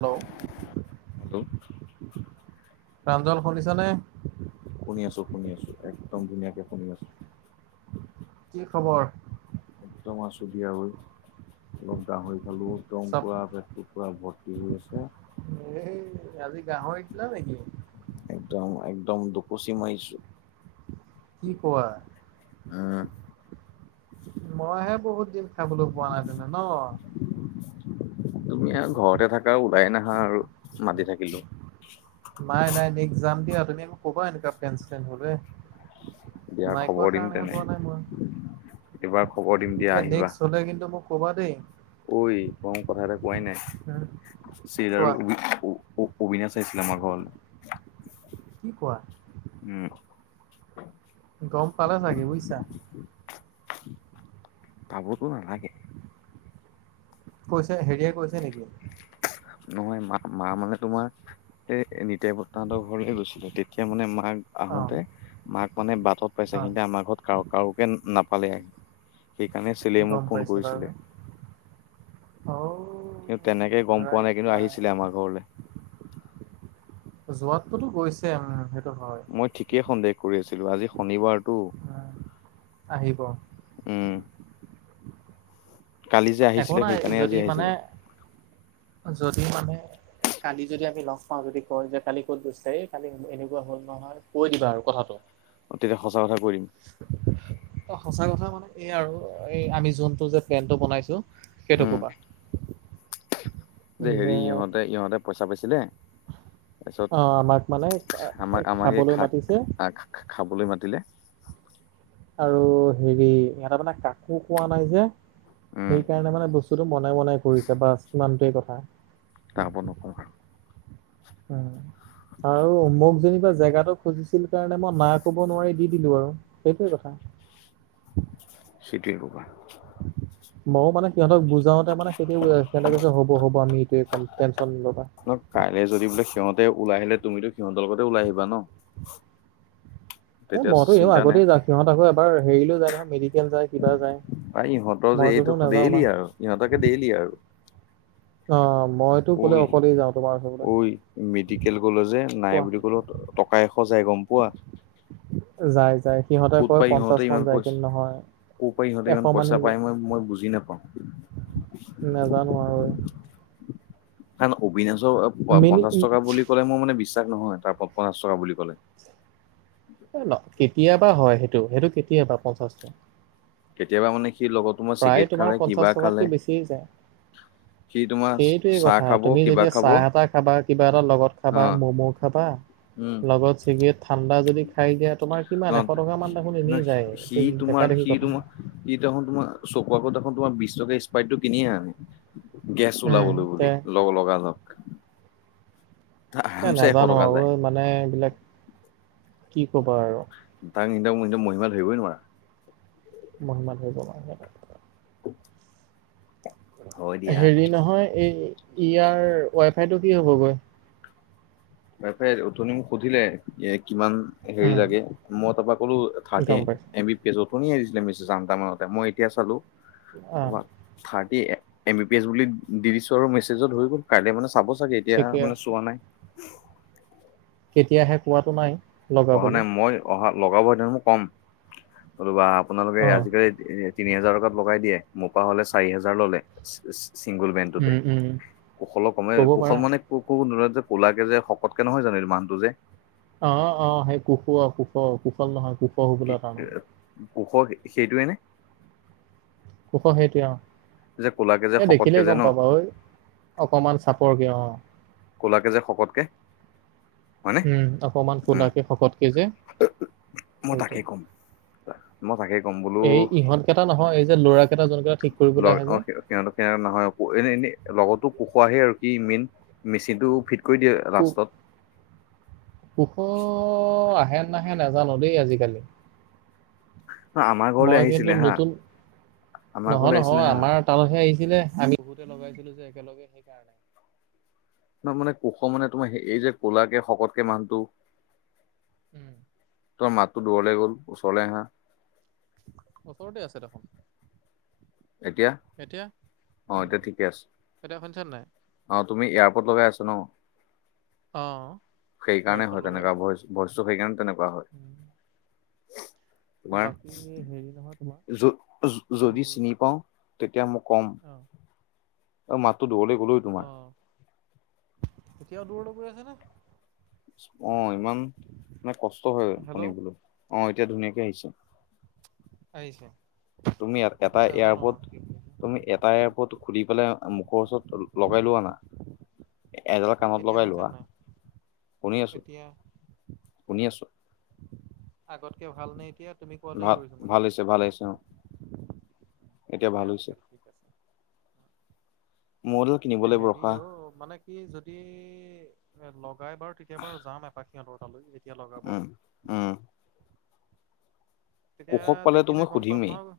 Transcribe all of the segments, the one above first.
Hello. Hello. Pranjal শুনিছা নে? শুনি আছো শুনি আছো একদম ধুনীয়াকে শুনি আছো। কি খবৰ? একদম আছো দিয়া অই অলপ গাহৰি খালোঁ। টং চব কৰা ব্যক্তিৰ পৰা ভৰ্তি হৈ আছে এই আজি গাহৰি দিলা নেকি [unintelligible] একদম - একদম দকচি মাৰিছো। কি কোৱা, উম মইহে বহুত দিন। খাবলৈ পোৱা নাই তেন্তে নহ। তুমি আৰু ঘৰতে থাকা ওলাই নাহা আৰু মাতি থাকিলেও। নাই - নাই নক্ যাম দিয়া তুমি মোক ক'বা এনেকুৱা প্লেন চিলেন হলে। দিয়া নাইকোৱা খবৰ দিম কাৰণেহে তেনে যোৱা নাই মই। এইবাৰ খবৰ দিম দিয়া এ আহিবা নেক্স হলে কিন্তু মোক কবা দেই। ঐ তোম মোক কথা এটা কোৱাই নাই উম, চ কোৱা আৰু। [unintelligible] অবিনাশ আহিছিলে আমাৰ ঘৰলে। কি কোৱা। উম। গম পালে চাগে বুজিছা। পাবতো নালাগে। কৈছে হেৰিয়ে কৈছে নেকি? নহয় মা মা মানে তোমাৰ এই নিতে বৰ্তাহঁতৰ ঘৰলে গৈছিলে। তেতিয়া মানে মাৰ, আহোতে অঁ মাক মানে বাটত পাইছে, অঁ কিন্ত আমাৰ ঘৰত কাৰ কাৰোকে নাপালে আহি। সেইকাৰণে চেলে মোক ফোন কৰিছিলে। অও। কিন্তু তেনেকে গম পোৱা নাই কিন্তু আহিছিলে আমাৰ ঘৰলৈ। যোৱাতটোতো গৈছে উম সেইটো হয়। মই ঠিকেই সন্দেহ কৰি আছিলো আজি শনিবাৰটো। উম, আহিব উম। কালি যে একো আহিছিলে নাই সেইকাৰণে যদি আজি মানে আহিছে। যদি মানে, কালি যদি আমি লগ পাওঁ যদি কয় যে কালি ক'ত গৈছিলা, এই কালি এনেকুৱা হল নহয় কৈ দিবা আৰু কথাটো। তেতিয়া সঁচা কথা কৈ দিম। অ সঁচা কথা মানে এই আৰু এই আমি যোনটো যে প্লেনটো বনাইছো, সেইটো উম কবা। যে হেৰি ইহঁতে ইহঁতে পইচা পাইছিলে, অ আমাক মানে তাৰপিছত, আমাক আমাক এই খাবলৈ খা মাতিছে খা খাবলৈ মাতিলে। আৰু হেৰি ইহঁতে মানে কাকো কোৱা নাই যে, উম সেইকাৰণে মানে বেছি, টো বনাই বনাই ফুৰিছে বাচ সিমানটোৱেই কথা। তাৰ ওপৰত নক‌ওঁ আৰু। উম। আৰু মোক যেনিবা জেগাটো খুজিছিল কাৰণে মই না ক'ব নোৱাৰি দি দিলো আৰু। সেইটোৱ কথা। চিটিৰ কবা। ময়ো মানে সিহঁতক বুজাওঁতে মানে সেইয়ে সিহঁতেক যে হ'ব হ'ব আমি এইটোৱেই কম টেনচন নলবা। ন কাইলে যদি বোলে সিহঁতে ওলাই আহিলে তুমিতো সিহঁতৰ লগতে ওলাই আহিবা ন। এ তেতিয়া মইতো এনেও চিন্তা নাই আগতেই যাওঁ। সিহঁত আকৌ এবাৰ হেৰিলেও যায় নহয় মেডিকেল যায় কিবা যায়। পাই ইহঁতৰ যে মইতোতো এইটো নাযাওঁ না ডেইলি আৰু ইহঁতকে দেইলি আৰু। অ মই অই অই। মেডিকেল কলেজ যে নাই কোৱা। বুলি ক'লো টকা এশ যায় গম পোৱা। যায় যায়। সিহঁতে ক'ত কয় পাই পঞ্চাশ ইহঁতে মান ইমান যায় পইচা কিন্তু নহয়। ক'ৰ পৰা ইহঁতে এশ ইমান মানেই পইচা যায়। পায় মই মই বুজি নাপাওঁ। নাজানো আৰু। কাৰন অবিনাশৰ মিনি পঞ্চাশ উম, টকা বুলি ক'লে মোৰ মানে বিশ্বাস নহয়, তাৰ পঞ্চাশ টকা বুলি ক'লে। ন কেতিয়াবা হয় সেইটো, সেইটো কেতিয়াবা পঞ্চাশটো। কেতিয়াবা মানে সি লগত, তোমাৰ প্ৰায় চিগাৰেট তোমাৰ খালে কিবা পঞ্চাশ খালে। টকাতকে বেছিয়ে যায়। সি তোমাৰ সেইটোৱে চাহ কথা, খাব তুমি কিবা যেতিয়া খাব চাহ এটা খাবা, কিবা এটা লগত অ খাবা, ম'ম' খাবা। উম লগত ছিগেট, ঠাণ্ডা যদি খাই দিয়া তোমাৰ, অ কিমান এশ টকা মান দেখোন এনেই যায়। এইটো দেখা দেখি কথা। ইদেখোন তোমাৰ চকুৰ আগত দেখোন তোমাৰ বিশ টকা স্পাইটতো কিনিয়ে আনে। গেছ উম ওলাবলৈ তে বুলি। লগ লগা লগ। এ আৰামছে এশ নাজানো টকা আৰু যায় মানে এইবিলাক কি কবা আৰু। তাক এনিদম মহিমা ধৰিই নোৱাৰা [unintelligible] মহিমা হৈ গমাৰ [unintelligible] [unintelligible] হয় দিয়া হেৰি নহয় এই ইয়াৰ ৱাই ফাই টো কি হ'ব গৈ বাইফে উথনি মোক সুধিলে এ কিমান হেৰি উম লাগে মই তাপা ক'লো থাৰ্ড এ গম পাইছোঁ এম বি আছো ওথনি আহিছিলে মিছে জানটামানতে মই এতিয়া চালো অ তোমাৰ thirty M B P S বুলি দি দিছো আৰু মেচেজত ধৰিব কাইলে মানে চাব টক এতিয়া ঠিকে মানে আছে চোৱা নাই কেতিয়াহে কোৱাতটো নাই অহা লগাবলৈ নাই মই অহা লগাব দিম মই কম নতুবা আপোনালোকে অ আজিকালি তিনি হেজাৰ টকাত লগাই দিয়ে মোপা হলে চাৰি হেজাৰ ললে চিংগুল বেণ্ডটোতে উম উম কুশলক কমে ক'ব কুশল পাৰা মানে কো কো যে কোলাকে যে শকতকে নহয় জানো এই মানুহটো যে অ অ সেই কুশ কুশ কুশল নহয় কুশল কি কোশ সেইটোৱে নে কুশ সেইটোৱেই অ যে ক'লাকে যে এ শকতকে দেখিলেই যে ন গম পাবা ঐ অকমান চাপৰকে অ কলাকে যে শকতকে হয়নে উম অকমান উম কোলাকে শকতকে যে মই সেইটোৱে তাকেই ক'ম মই তাকে কম বোলো এই ইহঁতকেইটা নহয় এই যে ল'ৰা কেইটা যোনকেইটা ঠিক কৰিবলৈ আহে যে সিহঁতকে আৰু নহয় এ এনে লগৰটো কোশ আহে আৰু সি মেইন মেচিন টো ফিট কৈ দিয়ে লাষ্টত কোশ আহে নাহে নাজানো দেই আজিকালি ন আমাৰ ঘৰলৈ মই কিন্তু আহিছিলে হা নতুন আমাৰ নহয় ঘৰলৈ আহিছিলে নহয় হা আমাৰ তাপা হে আহিছিলে আমি বহুতে লগাইছিলো যে একেলগে সেইকাৰণে মানে কোশ মানে তোমাৰ এই যে ক'লা কে শকতকে মানুহটো উম',। ত মাতটো দূৰলে গ'ল ওচৰলে আহা। ওচৰতে আছে দেখোন। এতিয়া এতিয়া অঁ' এতিয়া ঠিকে আছে। এতিয়া শুনিছা নাই? অ' তুমি এয়াৰপৰ্ট লগাই আছা ন'? অ', সেইকাৰণে এয়াৰপৰ্ট হয় লগাই তেনেকুৱাই আছো। ভইচটো সেইকাৰণে তেনেকুৱা হয়। উম, বাকী হেৰি নহয় তোমাৰ তোমাৰ য এই যদি চিনি পাওঁ তেতিয়া মই কম। অ', অ' মাতটো দূৰলে গ'ল অই তোমাৰ। এতিয়াওঁ দূৰলে গৈ আছে নে'। অ' ইমান মানে কষ্ট হয় হেল্ল' শুনিবলৈ অ এতিয়া ধুনীয়াকে আহিছে। আহিছে। তুমি এটা নাজানো আৰু এয়াৰপৰ্ট কি হৈছে। তুমি এটা এয়াৰপৰ্ট খুলি পেলাই মুখৰ ওচৰত লগাই লোৱা না। এডাল কামত এতিয়া লগাই শুনিছা লোৱা নাই? শুনি আছো এতিয়া শুনি আছো। আগতকে ভালনে এতিয়া? তুমি কোৱাটোৱে ভাল কৰিছো মই ভাল হৈছে ভাল আহিছে অ'। এতিয়া ভাল দিয়া হৈছে তেতিয়াহ'লে ঠিক আছে। মূল এ হেৰি অ' মানে কি যদি এ লগাই বাৰু তেতিয়া বাৰু যাম এপক। সিহঁতৰ তালৈ যেতিয়া লগাব। উম উম। তেতিয়া কুশক পালেতো দেখিলে মই গম পাম সুধিমেই নহয়।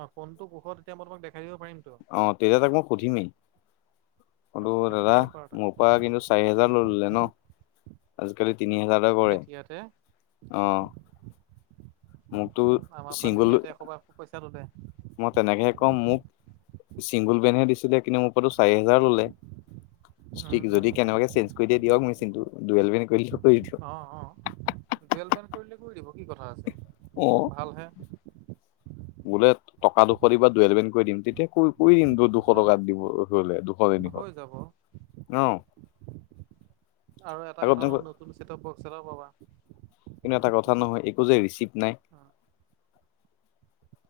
অহ, কোনটো কোষত তেতিয়া মই তোমাক দেখাই দিব পাৰিমতো। অহ, তেতিয়া তাক মই সুধিমেই। ন ক'লো তেতিয়া দাদা সুধি চাব পাৰা তাক মোৰ পৰা কিন্তু চাৰি হোজাৰ উম ললে ন' আজিকালি তিনি হোজাৰ সাধাৰণতে কৰে তেতিয়াতে অহ। মোকতো আমাৰ পৰা চিংগুল তেতিয়াতে এশবিৰ পইচাটো দে। মই তেনেকেহে কওঁ, মোক চিংগুল বেনহে দিছিলে কিন্তু মোক মোৰ পৰাটো চাৰি হোজাৰ ল'লে, উম যদি উম কেনেকুৱে চেঞ্জ কৰি দিয়ে দিয়ক মেচিনটো। দোএল বিন কৰিল ক অহ', অহ'। এল বেন কৰিলে কৰি দিব কি কথা আছে। অহ। ভালহে। বোলে টকা দুশ দিবা দুএল বেন কৰি দিম, তেতিয়া কৰি দিম দুশ অ টকাত দিব, হ'লে দুশ তিনিশ অহ। হৈ যাব আৰু এটা কথা হ'ল নতুন চেট্ৰব বস্ক' এটা পাবা। কিন্তু এটা কথা নহয়, একো যে ৰিচিভ নাই।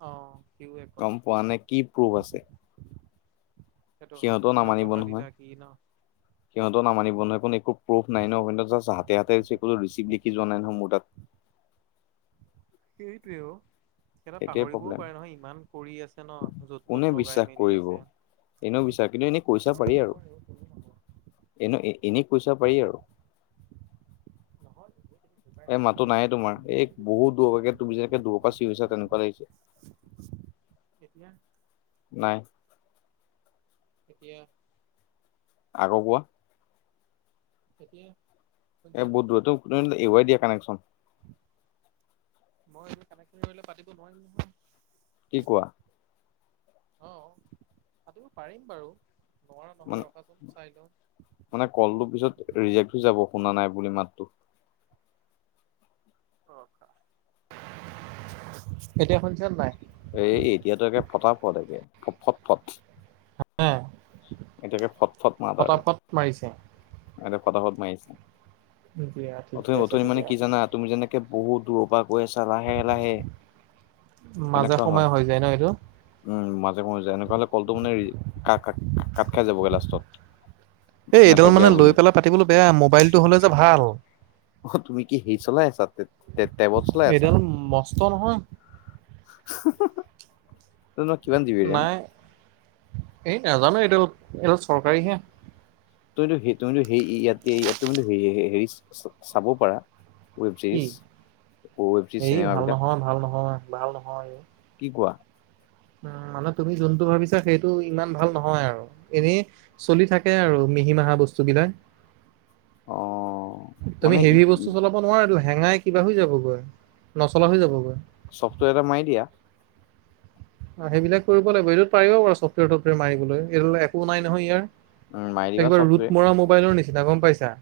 অহ। গম পোৱানে, কি প্ৰুফ আছে। সেইটো হয়, সিহঁতেও কিমান টকা দিলা কি ন'। সিহঁত নামানিব নহয় একো প্ৰুফ নাই ন' জাষ্ট হাতে-হাতে দিছে‌ কোনো ৰিচিভ লিখি যোৱা নহয় মোৰ তাত। সেইটোৱেও। সিহঁতে সেইটোৱে পাহৰিবও প্ৰব্লেম পাৰে নহয়, ইমান কৰি আছে ন' য'ত কোনে ত'ত লগাই বিশ্বাস মেলি কৰিব আছে। এনেও বিচাৰ কিন্তু এনেই কৈছা নকৰে পাৰি আৰু। নকৰে অ কোনো নকৰে এনে-এনেই কৈ চাব পাৰি আৰু। নহয়। তুমি জোকাই এ' চাব মাতো পাৰা নায়ে তোমাৰ, এই কিজানি যদি বহু দি দিয়ে দুৰপাকে তুমি যেনেকা দুৰৰপা চিয়ৰিছা তেনেকা [unintelligible] এতিয়া নাই। এতিয়া? আকৌ কোৱা। এতিয়া? এ শুনিছা নে বহুত নাই দূৰতো তুমি এ আই দিয়ে কানেকশ্যন। মই এনেকে কানেকশ্যন কৰিলে পাতিব নোৱাৰিম নহয়। কি কোৱা। অহ, তাতেও পাৰিম বাৰু। নোৱাৰা নহয় মানে, ৰখাচোন চাই লওঁ মানে কলটো পিছত ৰিছেট হৈ যাব, শুনা নাই বুলি মাতটো। [unintelligible] এতিয়া শুনিছেনে নাই? এই এতিয়াতো একে ফটা-ফট একে ফ-ফট-ফট। [unintelligible] এতিয়া একে ফট-ফট মাত আৰু ফটাফট মাৰিছে এতিয়া ফটা-ফট মাৰিছে। দিয়া অথনি ঠিকে আছে অথনি মানে তেতিয়া। কি জানা তুমি যেনেকে বহুত দূৰৰ পৰা কৈ আছা লাহে-লাহে। মাজে সময়ে হৈ যায় ন এইটো উম মাজে মে এনেকুৱা হলে কলটো মানে কা কাট খাই যাবগে লাষ্টত এই এইডাল নেটৱৰ্ক মানে বেয়া লৈ বুলি পেলাই পাতিবলে বেয়া মোবাইলটো হ'লে যে ভাল অ তুমি কি সেই চলাই আছা তে তে তেবত চলাই আছা এইডাল মস্ত নহয় [unintelligible] নই নই কিমান দি নাই এই নাজানো এইডাল এইডাল চৰকাৰীহে তুমিটো সেই তুমিটো সেই ইয়াতে ইয়াত তুমিটো হেইত চা চাব পাৰা ৱেব কি জেইছ ৱেব জি এই ভাল চিনেমাবিলাক নহয় ভাল নহয় ভাল নহয় কি কোৱা উম মানে তুমি যোনটো ভাবিছা সেইটো ইমান ভাল নহয় আৰু এনে চলি থাকে আৰু মিহি মাহা বস্তু বিলাক অ মানে তুমি ই- হেৰি বস্তু ই- চলাব নোৱাৰা এইটো হেঙাই কিবা হৈ যাবগৈ নচলা হৈ যাবগৈ চফটোৱেৰ এটা মাৰি দিয়া সেইবিলাক কৰিব লাগিব এইটোত পাৰিব চফটোৱেৰ টবটোৱেৰ মাৰিবলৈ এই একো নাই নহয় উম, মাৰি ইয়াৰ দিবা একেবাৰে চফ্টৱেৰ ৰুট মৰা মোবাইলৰ নিচিনা গম পাইছা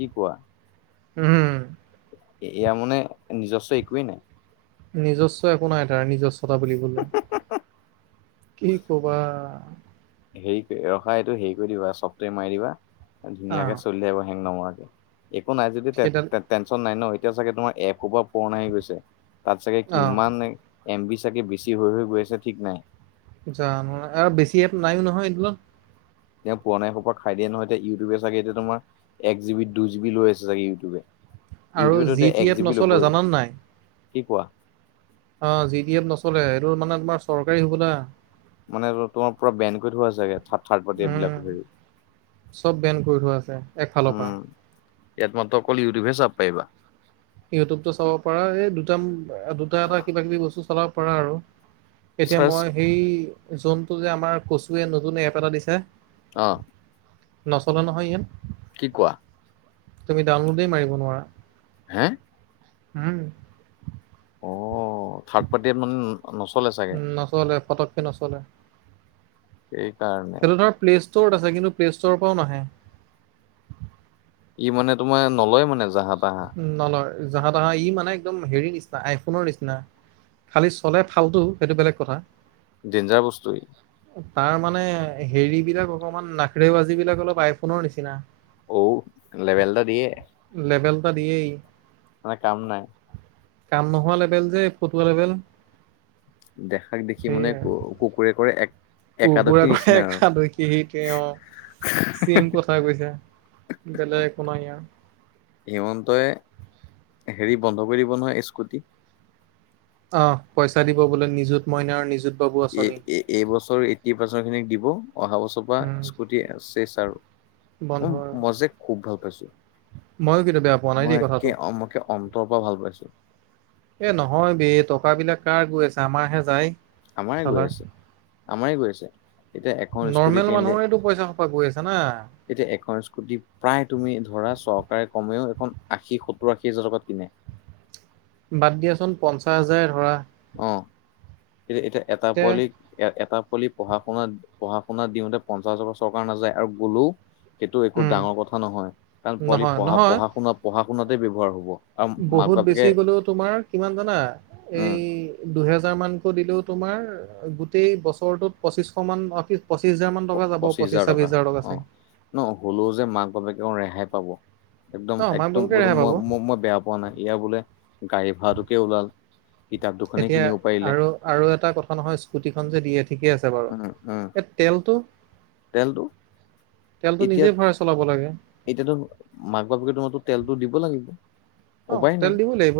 কি কোৱা উম হুম এয়া মানে নিজস্ব একোৱেই নাই নিজস্ব একো নাই তাৰ নিজস্বতা বুলিবলে কি কবা হেৰি কৰি ৰখা এইটো হেৰি কৰি দিবা চফটোৱেৰ মাৰি দিবা আহ ধুনীয়াকে চলি থাকিব হেং নমৰাকে একো নাই যদি সেইডাল টেন টেনচন নাই ন এতিয়া চাগে তোমাৰ এসোপা ফন আহি গৈছে তাত চাগে আহ কিমান এম বি চাগে বেছি হৈ হৈ গৈ আছে ঠিক নাই জানো আৰু বেছি এপ নাইও নহয় এইডালত তেওঁ পুৰণা সোপাই খাই দিয়ে নহয় এতিয়া ইউটোবে চাগে এতিয়া তোমাৰ এক জি বিত দুই জি বি লৈ আছে চাগে ইউটোবে আৰু ইউটোবেটো জি এতিয়া টি এক এপ জিবি নচলে ল'বই জানানে নাই কি কোৱা অ জি টি এপ নচলে এইটো মানে তোমাৰ চৰকাৰী হবলা মানে তোমাৰ পুৰা বেন কৰি থোৱা চাগে থাত থাৰ্ড পাৰ্টি উম এইবিলাক হেৰি চব বেন কৰি থোৱা আছে একফালৰ পৰা উম ইয়াত মাত্ৰ অকল ইউটোব হে চাব পাৰিবা ইউটিউবতো চাব পাৰা এই দুট দুটা এটা কিবা কিবি বস্তু চলাব পাৰা আৰু এতিয়া চাৰ্চ মই সেই যোনটো যে আমাৰ কচুৱে নতুন এপ এটা দিছে অ নচলে নহয় ইয়াত কি কোৱা তুমি ডাউনলোডেই মাৰিব নোৱাৰা হেএ উম অ থাৰ্ড পাৰ্টিয়ে মান নচলে চ উম নচলে পটককে নচলে সেই কাৰনে সেইটো ধৰ প্লে ষ্ট'ৰত আছে কিন্তু প্লে ষ্ট'ৰ পৰাও নাহে ই মানে তোমাৰ নলয় মানে জাহা তাহা উম নলয় জাহা তাহা ই মানে একদম হেৰি নিচিনা আইফোনৰ নিচিনা। খালি চলে ফালটো সেইটো বেলেগ কথা। ডেঞ্জাৰ বস্তু ই। তাৰ মানে হেৰি বিলাক অকমান নাখৰে বাজি বিলাক অলপ আইফোনৰ নিচিনা। অউ লেবেল এটা দিয়ে। লেবেল এটা দিয়েই ই। আমাৰ কাম নাই। কাম নোহোৱা লেবেল যে ফটোৱা লেবেল। দেখাক দেখি মানে কুকুৰে কৰে এক কুকুৰে একাদশী নিচিনা আৰু পৰালখীহি তেওঁ চিম কঠ। হৈ বুজিছা বেলেগ একো নাই ইয়াৰ। হিমন্তই হেৰি বন্ধ কৰি দিব নহয় স্কুটি। অঁ, পইচা দিব বোলে নিজুত মইনাৰ নিজুত বাবু আঁচনি এই বছৰ এইট্টি পাৰ্চেণ্ট খিনিক দিব অহা বছৰ বা উম স্কুটিছেচ আৰু বন্ধ আৰু ম মজে খুব ভাল পাইছো। ময়ো কিন্তু বেয়া পোৱা নাই দেই মই কথাটো একে মকে অন্তৰৰ পৰা ভাল পাইছো। এ নহয় বে টকা বিলাক কাৰ গৈ আছে আমাৰহে যায়। আমাৰে গৈ চালাৰ আছে। আমাৰে গৈ আছে এতিয়া এখন স্কুটি নৰ্মেল কিনিলে মানুহৰেতো পইচা সোপা গৈ আছে না এতিয়া এখন স্কুটি প্ৰায় তুমি ধৰা চৰকাৰে কমেও এখন আশী সত্তৰ আশী হাজাৰ টকাত কিনে। বাদ দিয়াচোন পঞ্চাছ হাজাৰে ধৰা। অঁ, এ এতিয়া এটা তে পোৱালিক। এ এটা পোৱালিক পঢ়া শুনা পঢ়া শুনা দিওঁতে পঞ্চাচ হাজাৰ টকা চৰকাৰ নাযায় আৰু গলোও। সেইটো একো উম ডাঙৰ কথা নহয় কাৰণ পোৱালি নহয় পঢা নহয় পঢ়া শুনাত পঢ়া শুনাতে ব্যয়ৱহাৰ হব। আৰু মাক বহুত বাপেকে বেছি গলেও তোমাৰ কিমান জানা? উম এই, দুহেজাৰ মানকৈ দিলেও তোমাৰ গোটেই বছৰটোত পঁচিচশ মান অকি পঁচিছ হাজাৰ মান টকা পঁচিশ পঁচিছ ছাবিছ টকা হাজাৰ অ টকাছে। ন হলেও যে মাক বাপেকে ৰেহাই পাব একদম অ মাক একদম বাপেকে ৰেহাই পাব মই ম মই বেয়া পোৱা নাই ইয়াৰ বোলে গাড়ী ভাড়াটোকে ওলাল। কিতাপ দুখনে এতিয়া কিনিব পাৰিলে আৰু আৰু এটা কথা নহয় স্কুটি খন যে দিয়ে ঠিকে আছে। বাৰু উম উম এ টেল টো? তেলটো তেলটো এতিয়া নিজে ভৰাই চলাব লাগে। এতিয়াতো মাক বাপেকে তোমাটো তেলতো দিব লাগিব। অঁ, উপায় তেল নাই দিব লাগিব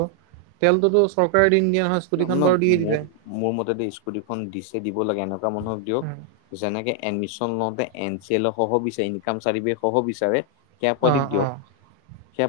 তেলটো চৰকাৰে দিম দিয়া হজ। ন মোৰ মোৰ মতে দেই স্কুটিখন দিছে দিব লাগে এনেকুৱা মানুহক দিয়ক। উম, যেনেকে এডমিশন লওঁতে এন চি এল সহ বিচাৰে ইনকাম চাৰ্টিফিকেট সহব বিচাৰে। হিয়া অ পোৱালিক অ দিয়ক। সেয়া